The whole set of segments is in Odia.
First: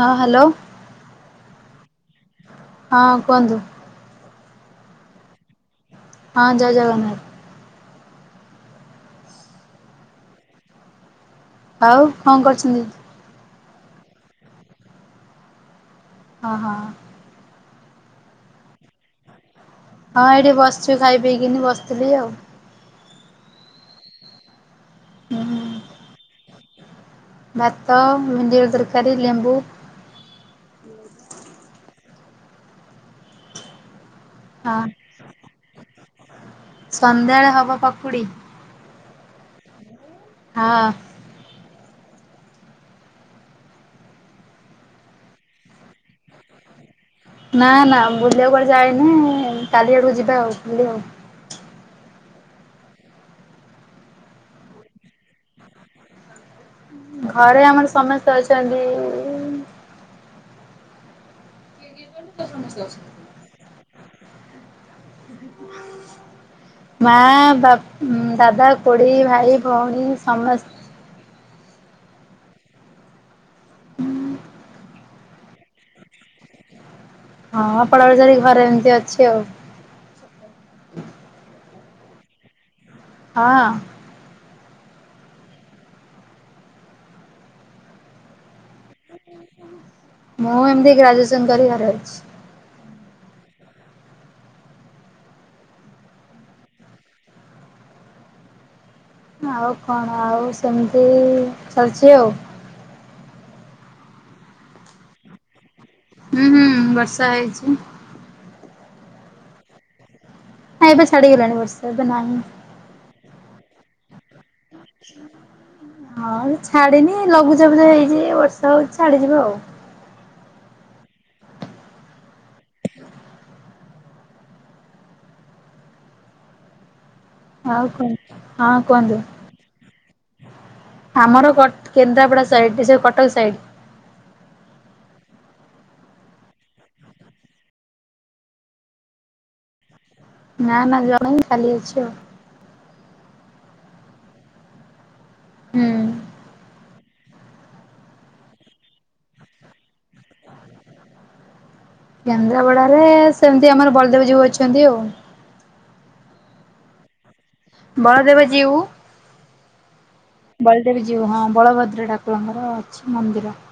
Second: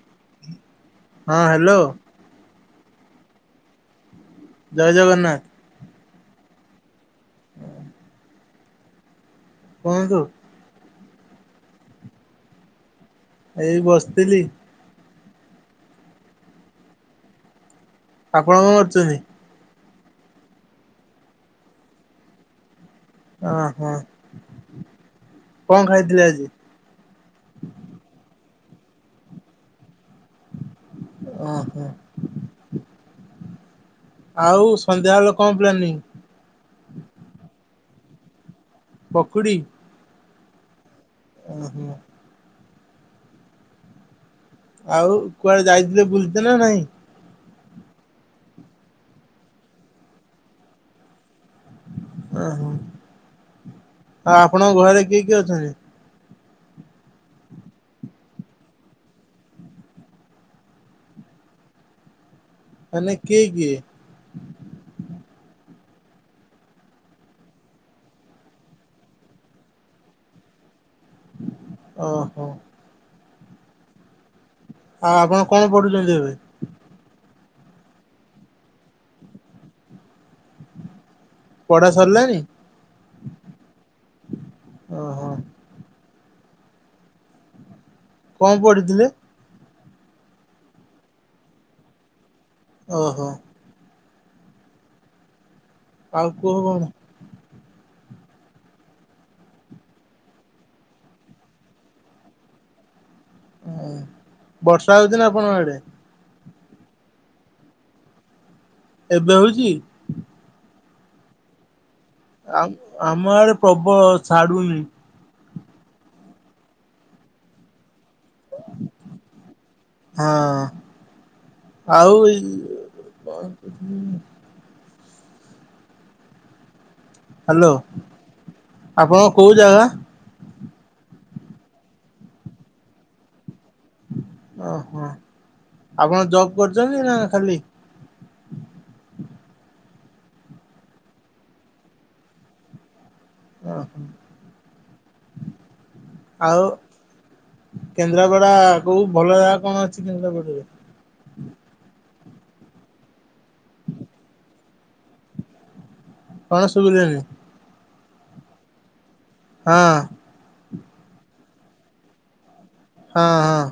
ହଁ ହାଲୋ। ହଁ ହାଲୋ। ହଁ କୁହନ୍ତୁ। ଜୟ ଜଗନ୍ନାଥ। ହଁ ଜୟ ଜଗନ୍ନାଥ। କୁହନ୍ତୁ। ଆଉ କଣ କରିଚନ୍ତି? ଏଇ ବସ୍ତିଲି। ହଁ ହଁ। ଆପଣ କଣ କରୁଚନ୍ତି? ହଁ ଏଇଠି ବସିଚୁ ଖାଇ ପିଇକିନି ବସିଥିଲି ଆଉ। ଓହୋ ହୁଁ। କଣ ଖାଇଥିଲେ ଆଜି? ଭାତ ଭେଣ୍ଡିର ତରକାରୀ ଲେମ୍ବୁ। ଓହୋ। ଆଉ ହଁ ସନ୍ଧ୍ୟା ହେଲେ କଣ ପ୍ଳାନିଙ୍ଗ୍? ସନ୍ଧ୍ୟାଳେ ହବ ପକୁଡ଼ି। ପକୁଡ଼ି? ହଁ। ଓ ହୋ। ଆଉ କୁଆଡେ ଯାଇଥିଲେ ବୁଲିତେ ନା ନାଇଁ? ନା ନା ବୁଲିବାକୁ କୁଆଡେ ଯାଏନି। କାଲି ଆଡକୁ ଯିବା ଆଉ ବୁଲି ଆଉ। ଓହୋ ଆଉ ଆପଣଙ୍କ ଘରେ କିଏ କିଏ ଅଛନ୍ତି? ଘରେ ଆମର ସମସ୍ତେ ଅଛନ୍ତି। [unintelligible] ମାନେ କିଏ କିଏ? [unintelligible] ମା ବାପ ଦାଦା ଖୁଡ଼ି ଭାଇ ଭଉଣୀ ସମସ୍ତ। ଓ ହୋ। ଆଉ ଆପଣ କଣ ପଢୁଛନ୍ତି ଏବେ? ହଁ ପଳେଇ ଆଉଛି ବୋଲି ଘରେ ଏମିତି ଅଛି ଆଉ। ପଢା ସରିଲାଣି। ହଁ। ଓହୋ। କଣ ପଢ଼ିଥିଲେ? ମୁଁ ଏମିତି ଗ୍ରାଜୁଏସନ କରିକି ଘରେ ଅଛି। ଓହୋ। ଆଉ କୁହ କଣ? ଆଉ କଣ ଆଉ ସେମିତି ଚାଲିଛି ଆଉ। ଓ ବର୍ଷା ହଉଛି ନା ଆପଣଙ୍କ ଆଡେ। ହୁଁ ହୁଁ ବର୍ଷା ହେଇଛି। ଏବେ ହଉଛି। ନାଁ ଏବେ ଛାଡ଼ି ଗଲାଣି ବର୍ଷା ଏବେ ନାହିଁ। ଆ ଆମ ଆଡେ ପ୍ରବଳ ଛାଡୁନି। ହଁ ଛାଡିନି ଲଘୁଚାପୁଚା ହେଇଛି ବର୍ଷା ହଉଛି ଛାଡିଯିବ ଆଉ। ହଁ ଆଉ ଏଇ ଅ ଉହୁଁ। ହ୍ୟାଲୋ ଆଉ କୁହନ୍ତୁ ହଁ ଆପଣ କୁହନ୍ତୁ। କୋଉ ଜାଗା? ଆମର କ କେନ୍ଦ୍ରାପଡା ସାଇଡ ସେ କଟକ ସାଇଡ। ଓହୋ ଆପଣ ଜବ୍ କରଚନ୍ତି ନା ଖାଲି। ନା ନା ଜଣେ ହିଁ ଖାଲି ଅଛି ଆଉ। ଅହ ହୁଁ ଆଉ କେନ୍ଦ୍ରାପଡା କୋଉ ଭଲ ଜାଗା କଣ ଅଛି କେନ୍ଦ୍ରାପଡାରେ? କେନ୍ଦ୍ରାପଡାରେରେ ସେମତି ଆମର ବଲଦେବ ଜୀଉ ଅଛନ୍ତି ଆଉ। କଣ ଶୁବିଲାନି। ବଳଦେବ ଯୀଉ। ହଁ। ବଳଦେବଜୀଉ ହଁ ବଳଭଦ୍ର ଠାକୁରଙ୍କର ଅଛି ହଁ ମନ୍ଦିର। ହଁ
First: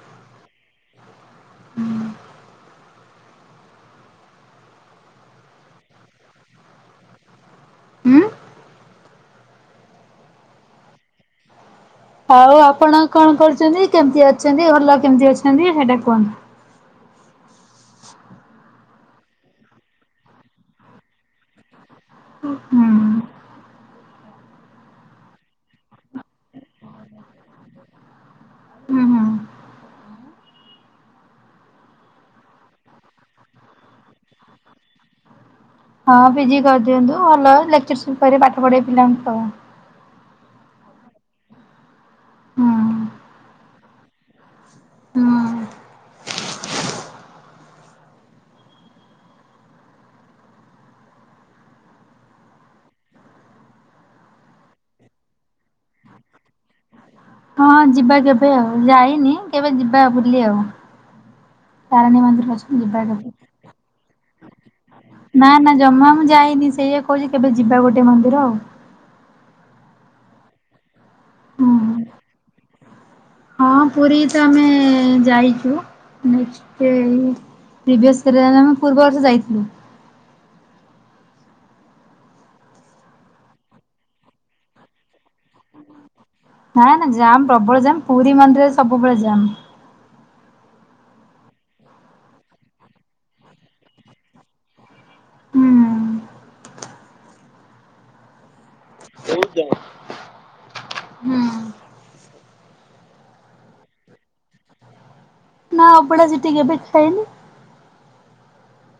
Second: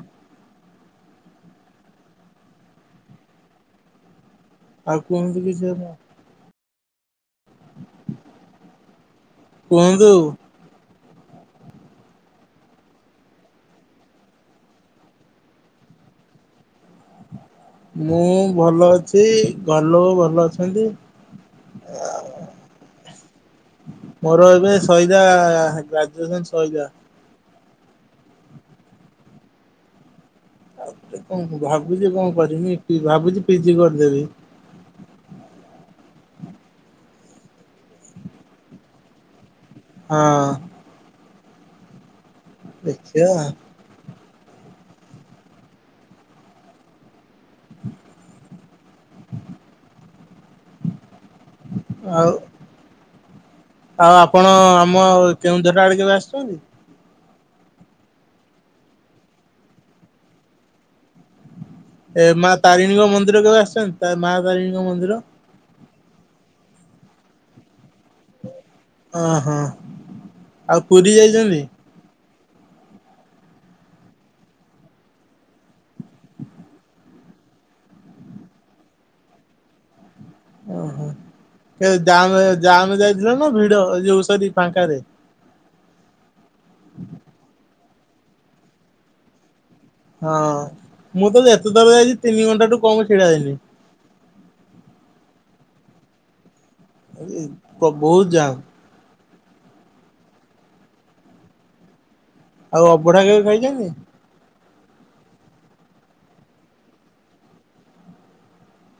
ହୁଁ। ଆଉ କୁହନ୍ତୁ କିଛି ଆପଣ। ଉଁମ୍ କୁହନ୍ତୁ। ଆଉ ଆପଣ କଣ କରୁଚନ୍ତି କେମିତି ଅଛନ୍ତି ଘରଲୋକ କେମତି ଅଛନ୍ତି ସେଇଟା କୁହନ୍ତୁ। ମୁଁ ଭଲ ଅଛି ଘରଲୋକ ଭଲ ଅଛନ୍ତି ଆ ଉଁହୁଁ। ମୋର ଏବେ ସଇଲା ଗ୍ରାଜୁଏସନ ସଇଲା। ଉଁ ହୁଁ। କଣ ଭାବୁଚି କଣ କରିମି ସେ ଭାବୁଚି ପି ଜି କରିଦେବି। ହଁ ପିଜି କରିଦିଅନ୍ତୁ ଭଲ ଲେକ୍ଚରସିପ କରି ପାଠ ପଢେଇ ପିଲାଙ୍କୁ ଆଉ। ହଁ। ହୁଁ। ଦେଖିଆ। ହଁ। ଆଉ ଆଉ ଆପଣ ଆମ କେଉଁଝରା ଆଡେ କେବେ ଆସିଛନ୍ତି? ହଁ ଯିବା କେବେ ଆଉ ଯାଇନି କେବେ ଯିବା ବୁଲି ଆଉ। ତାରିଣୀ ଏ ମନ୍ଦିର ମା ଅଛି ଯିବା ତାରିଣୀଙ୍କ ମନ୍ଦିର କେବେ ଆସିଚନ୍ତି ଏ ମା ତାରିଣୀଙ୍କ ମନ୍ଦିର। ନା ନା ଜମା ମୁଁ ଯାଇନି ସେଇଆ କୋହୁଚି କେବେ ଯିବା ଗୋଟେ ମନ୍ଦିର ଆଉ। ଓହୋ ଆଉ ପୁରୀ ଯାଇଚନ୍ତି? ହୁଁ। ହଁ ପୁରୀ ତ ଆମେ ଯାଇଚୁ ନେକ୍ସଟେ ପ୍ରିଭିୟସ୍ ଇୟରରେ ଆମେ ପୂର୍ବ ବର୍ଷ ଯାଇଥିଲୁ। ଓହୋ ଏ ଜାମ ଜାମରେ ଯାଇଥିଲ ନା ଭିଡ ଏ ଯୋଉ ସରି ଫାଙ୍କାରେ? ନାଁ ନାଁ ଜାମ୍ ପ୍ରବଳ ଜାମ୍ ପୁରୀ ମନ୍ଦିରରେ ସବୁବେଳେ ଜାମ୍। ହଁ ମୁଁ ତ ଯେତେ ଥର ଯାଇଚି ତିନି ଘଣ୍ଟାଠୁ କମ ଛିଡା ହେଇନି। ହୁଁ। ବୋ ବୋହୁତ ଜାମ। ବୋହୁତ ଜାମ୍ ହୁଁ। ଆଉ ଅବଢା କେବେ ଖାଇଚନ୍ତି। ନା ଅଭଡା ସେଠି କେବେ ଖାଇନି।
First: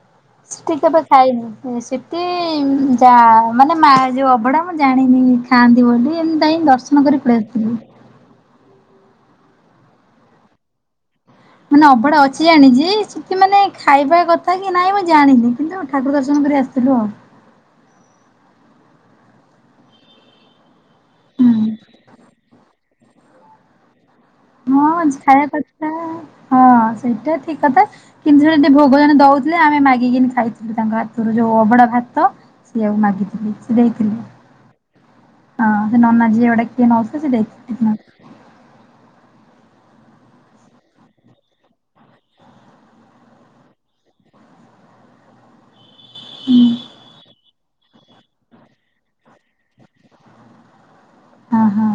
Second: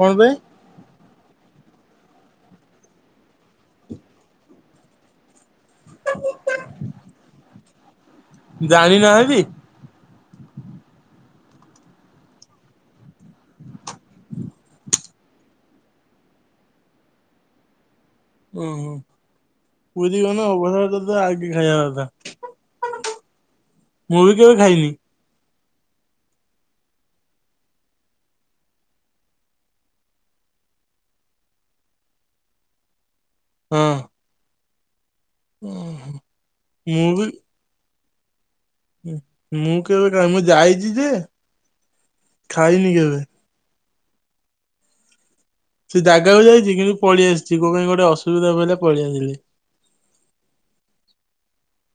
ହଁ ବେ। ସେଠି କେବେ ଖାଇନି। ସେଠି ଯା ମାନେ ମା ଯୋଉ ଅବଢା ମୁଁ ଜାଣିନି। ଖାଆନ୍ତି ବୋଲି ଏମତି ତାଇ ଦର୍ଶନ କରି ପଳେଇ ଆସିଲି। ଜାଣି ନାହାଁନ୍ତି? ମାନେ ଅବଢା ଅଛି ଜାଣିଛି ଚି କିଛି ମାନେ ଖାଇବା କଥା କି ନାହିଁ ମୁଁ ଜାଣିନି କିନ୍ତୁ ଠାକୁର ଦର୍ଶନ କରି ଆସିଲୁ ଆଉ। ଓ ହୋ ପୁରୀ ଗନେ ଅବଢା ଟାତ ଆଗେ ହୁଁ। ଖାଇବାକଥା। [inaudible] ମୁଁ ବି କେବେ ହଁ ଖାଇନି ଜି ଖାଇବା କଥା ହଁ ସେଇଟା ଠିକ୍ କଥା। କିନ୍ତୁ ସେ ଟେ ଭୋଗ ଜଣ ଦଉଥିଲେ ଆମେ ମାଗିକିନି ଖାଇଥିଲୁ ତାଙ୍କ ହାତରୁ ଯୋଉ ଅବଡା ଭାତ ସିଏ ଆଉ ମାଗିଥିଲି ସିଏ ହଁ। ଦେଇଥିଲେ। ହଁ ସେ ନ ନାଁ ଝିଅ ଡାକି ଏ ନଉସି ତ ସିଏ ଦେ [unintelligible] ଉଁ ମୁଁ କେବେ କା ମୁଁ ଯାଇଛି ଯେ ଖାଇନି କେବେ। ସେ ଜାଗାକୁ ହୁଁ ଯାଇଛି କିନ୍ତୁ ପଳେଇ ଆସିଛି କୋ ପାଇଁ ଗୋଟେ ଅସୁବିଧା ପଇଲା ପଳେଇ ଆସିଲି ହଁ ହଁ।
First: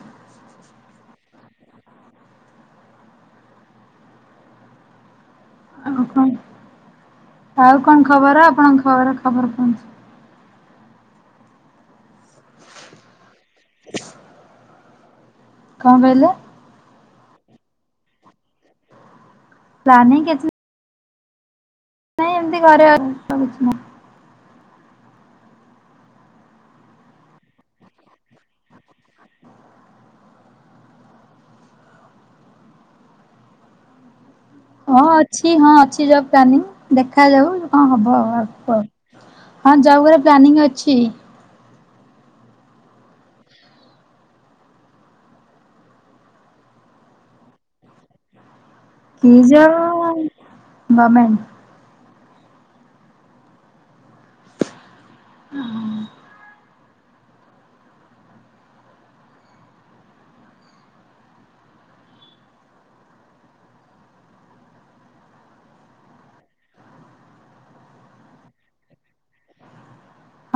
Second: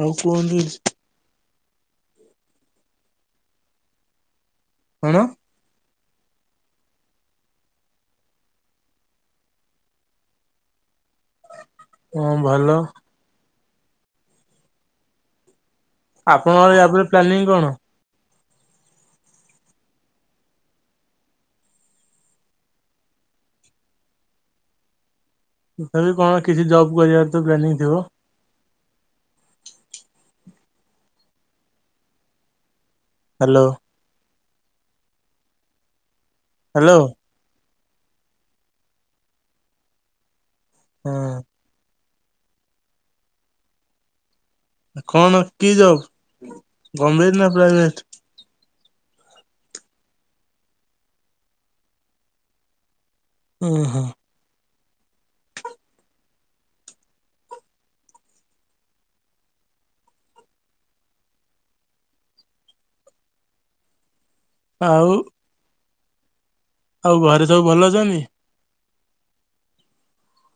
ଆଉ କୁହନ୍ତୁ କିଛି? କଣ? ଓହୋ ଆଉ କଣ ଖବର ଆପଣଙ୍କ ଖବର ଖବର କୁହନ୍ତୁ? ହଁ ଭଲ। [inaudible] କଣ କହିଲେ? କଣ ୟା ପରେ ପ୍ଲାନିଂ କଣ? ପ୍ଲାନିଂ କିଛି ନାଇଁ। ଏମିତି ଘରେ ତ କିଛି ନା। ତଥାବି କଣ କିଛି ଜବ୍ କରିବାର ତ ପ୍ଲାନିଂ ଥିବ? ହ୍ୟାଲୋ। ହଁ ଅଛି ହଁ ଅଛି ଯବ ପ୍ଲାନିଂ ହ୍ୟାଲୋ ଦେଖାଯାଉ ଯୋ ହଁ ହବ ଆଉ ଅଳ୍ପ ହଁ ଯବ କରିବାର ପ୍ଲାନିଂ ଅଛି। ହୁଁ। କଣ କି ଜବ ଗମେଣ୍ଟ ନା ପ୍ରାଇଭେଟ? କି ଯବ ଗମେଣ୍ଟ୍। ଅଁ ହଁ। ଅ ହଁ। ଆଉ? ଆଉ ଘରେ ସବୁ ଭଲ ଅଛନ୍ତି?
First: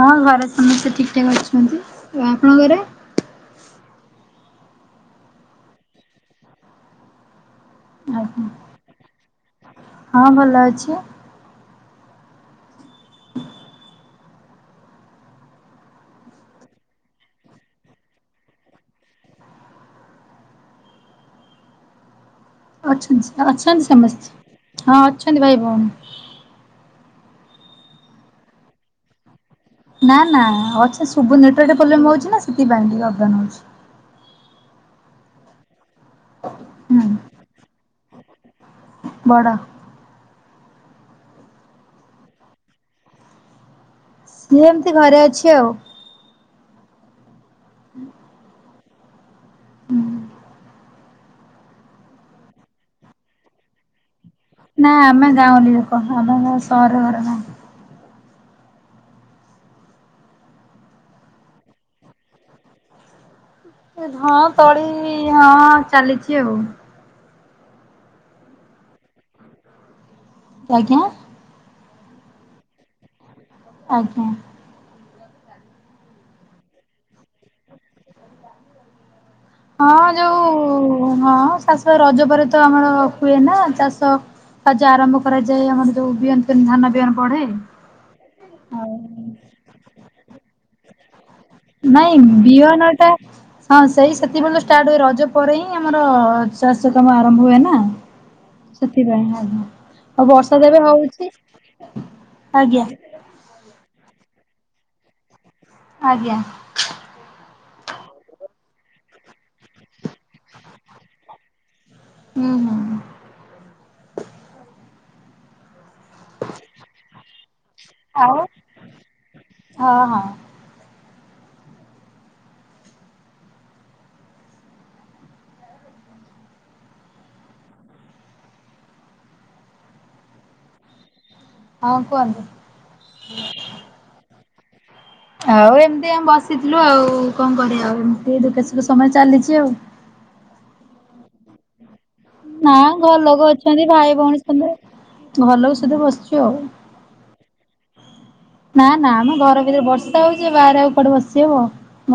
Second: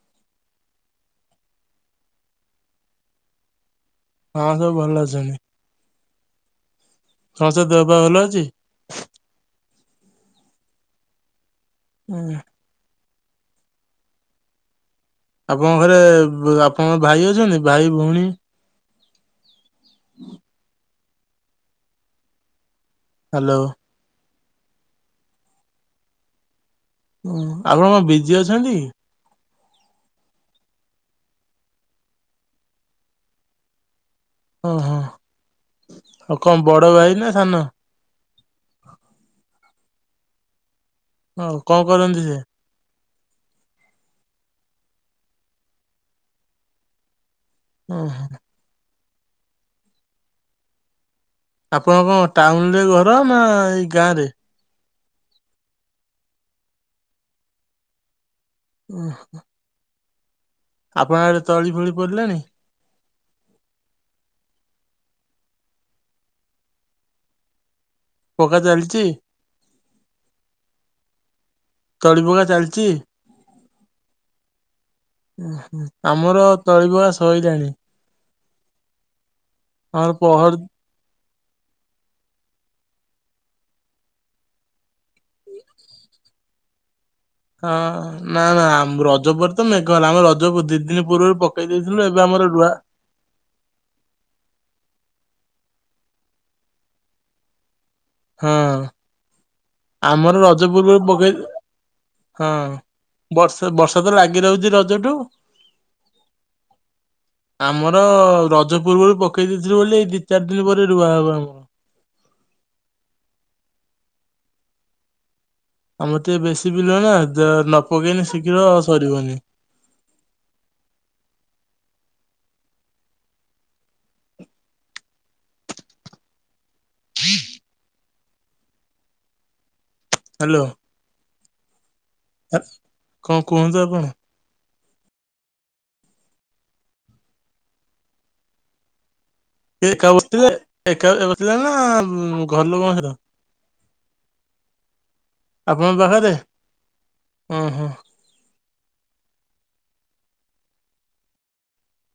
ହଁ ଘରେ ସମସ୍ତେ ଠିକ ଠାକ୍ ଅଛନ୍ତି ଆଉ ଆପଣଙ୍କ ଘରେ? ହଁ ସବୁ ଭଲ ଅଛନ୍ତି। ସମସ୍ତଙ୍କ ଦେହ ପା ଭଲ ଅଛି? ଆଜ୍ଞା ହଁ ଭଲ ଅଛି। ହୁଁ। ଆପଣଙ୍କ ଘରେ ବୁ ଆପଣଙ୍କ ଭାଇ ଅଛନ୍ତି ଭାଇ ଭଉଣୀ? [inaudible] ଅଛନ୍ତି ଅ ହ୍ୟାଲୋ। ଅଛନ୍ତି ସମସ୍ତେ ହଁ ଅଛନ୍ତି ଭାଇ ଭଉଣୀ। ହଁ ଆପଣ କଣ ବିଜି ଅଛନ୍ତି? ନା ନା ଅଛି ଶୁବୁ ନେଟୱାର୍କ ପ୍ରୋବ୍ଲେମ୍ ହଉଛି ନା ସେଥିପାଇଁ ଅପଡାଉନ ହଉଛି। ଓହୋ ଆଉ କଣ ବଡ ଭାଇ ନା ସାନ। ବଡ଼। ହଉ କଣ କରନ୍ତି ସେ? ସିଏ ଏମିତି ଘରେ ଅଛି ଆଉ। ଓ ହଁ। ହୁଁ। ଆପଣ କଣ ଟାଉନ ରେ ଘର ନା ଏଇ ଗାଁ ରେ? ନା ଆମେ ଗାଁଉଲି ଲୋକ ଆମ ସହର ଘର ନାହିଁ। ହୁ। ଆପଣ ଆଡେ ତଳି ଫଳି ପଡିଲାଣି? ହଁ ତଳି ହଁ ଚାଲିଛି ଆଉ। ପକା ଚାଲିଛି। ଆଜ୍ଞା। ତଳି ପକା ଚାଲିଛି? ଆଜ୍ଞା। ଉଁ ହୁଁ, ଆମର ତଳି ପକା ସଇଲାଣି। ହଁ ଆମର ପହର ଯୋଉ ହଁ ଚାଷ ରଜ ପରେ ତ ଆମର ହୁଏ ନା ଚାଷ। ତା ଯ ଆରମ୍ଭ କରାଯାଏ ଆମର ଯୋଉ ବିହନ ଫିହନ ଧାନ ବିହନ ପଢେ। ହଁ ନା ନା ଆମ ରଜ ପରେ ତ ମେଘ ଆମ ରଜ ଦି ଦିନ ପୂର୍ବରୁ ଦେଇଥିଲୁ ଏବେ ନାଇଁ ଆମର ରୁଆ ବିହନଟା ହଁ ସେଇ ସେତିକିବେଳେ ଷ୍ଟାର୍ଟ ହୁଏ ରଜ ପରେ ହିଁ ଆମର ଚାଷ କାମ ଆରମ୍ଭ ହୁଏ ନା। ହଁ। ସେଥିପାଇଁ ଆଜ୍ଞା। ଆଉ ଆମର ବର୍ଷା ତ ରଜ ଏବେ ପୂର୍ବରୁ ହଉଛି ପକେଇ ହଁ। ଆଜ୍ଞା ବର୍ଷା ବର୍ଷା ତ ଲାଗି ରହୁଛି ରଜଠୁ। ଆଜ୍ଞା। ଆମର ରଜ ପର୍ବରୁ ପକେଇ ଦେଇଥିଲୁ ବୋଲି ଏଇ ଦି ଚାରି ଦିନ ପରେ ରୁଆ ହବ ଆମର। ଉଁ ହୁଁ। ଆମର ଟିକେ ବେଶୀ ବିଲ ନା ତ ନପକେଇଲେ ଆଉ ଶୀଘ୍ର ସରିବନି। ହଁ ହଁ। ହ୍ୟାଲୋ। ହଁ କୁହନ୍ତୁ। କଣ କୁହନ୍ତୁ ଆପଣ? ଆଉ ଏମିତି ଆମେ ବସିଥିଲୁ ଆଉ କଣ କରିବା ଆଉ ଏମିତି ଦୁଃଖ ସୁଖେ ସମୟ ଚାଲିଛି ଆଉ। ଏକା ବସିଥିଲେ ଏକା ବସିଥିଲେ ନା ଉଁ, ଘର ନା ଲୋକଙ୍କ ସହିତ ଘରଲୋକ ଅଛନ୍ତି ଭାଇ ଭଉଣୀ ସମସ୍ତେ ଘର ଲୋକ ସହିତ ଆପଣଙ୍କ ପାଖରେ? ବସିଛୁ ଆଉ। ଓହୋ। ନା ନା ଆମ ଘର ଭିତରେ, ବର୍ଷା ହଉଛି ବାହାରେ ଆଉ କୁଆଡେ ବସି ହବ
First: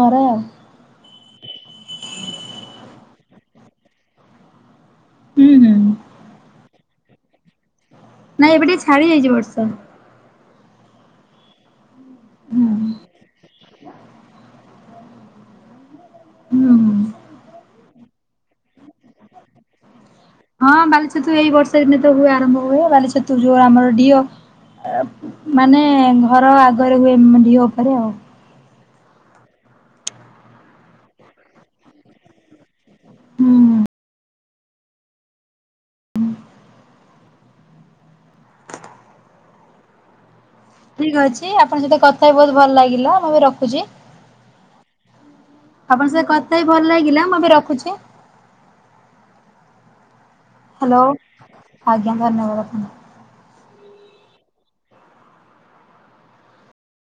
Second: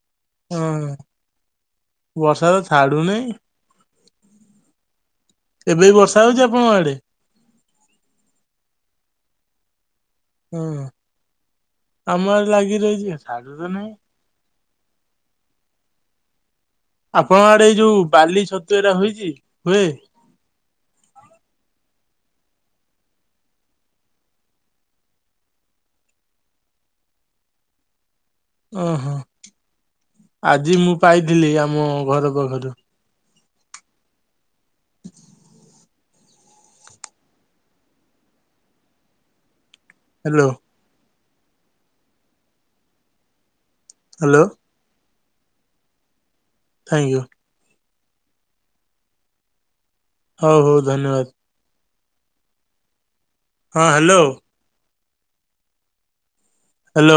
ଘରେ ଆଉ। ହଁ ବର୍ଷା ତ ଛାଡୁନେଇ। ହୁଁ ହୁଁ ଏବେ ବି ବର୍ଷା ହଉଛି ଆପଣଙ୍କ ଆଡେ? ନାଇଁ ଏବେ ଟିକେ ଛାଡିଯାଇଛି ବର୍ଷା। ହୁଁ ଆମ ଆଡେ ଲାଗି ରହିଛି। ଛାଡୁ ତ ନାହିଁ। ହୁଁ ହୁଁ। ଆପଣଙ୍କ ଆଡ଼େ ଏଇ ଯୋଉ ବାଲି ଛତୁ ଏରା ହେଇଛି ହୁଏ?। ହଁ ବାଲିଛତୁ ଏଇ ବର୍ଷା ଦିନେ ତ ହୁଏ ଆରମ୍ଭ ହୁଏ ବାଲି ଛତୁ ଯୋଉ ଆମର ଡିଅ ମାନେ ଘର ଆଗରେ ହୁଏ ଢିଅ ଉପରେ ଆଉ। ଓହୋ ଆଜି ମୁଁ ପାଇଥିଲି ଆମ ଘର ପାଖରୁ। ହୁଁ। ହ୍ୟାଲୋ। ଠିକ୍ ଅଛି ଆପଣଙ୍କ ସହିତ କଥା ହେଇ ବହୁତ ଭଲ ଲାଗିଲା ମୁଁ ଏବେ ରଖୁଛି। ହ୍ୟାଲୋ। ଆପଣଙ୍କ ସହିତ କଥା ହେଇ ଭଲ ଥ୍ୟାଙ୍କୟୁ ଲାଗିଲା ମୁଁ ଏବେ ରଖୁଛି। ହଉ ହଉ ହ୍ୟାଲୋ ଧନ୍ୟବାଦ ଆଜ୍ଞା ଧନ୍ୟବାଦ। ହଁ ହ୍ୟାଲୋ। ହ୍ୟାଲୋ।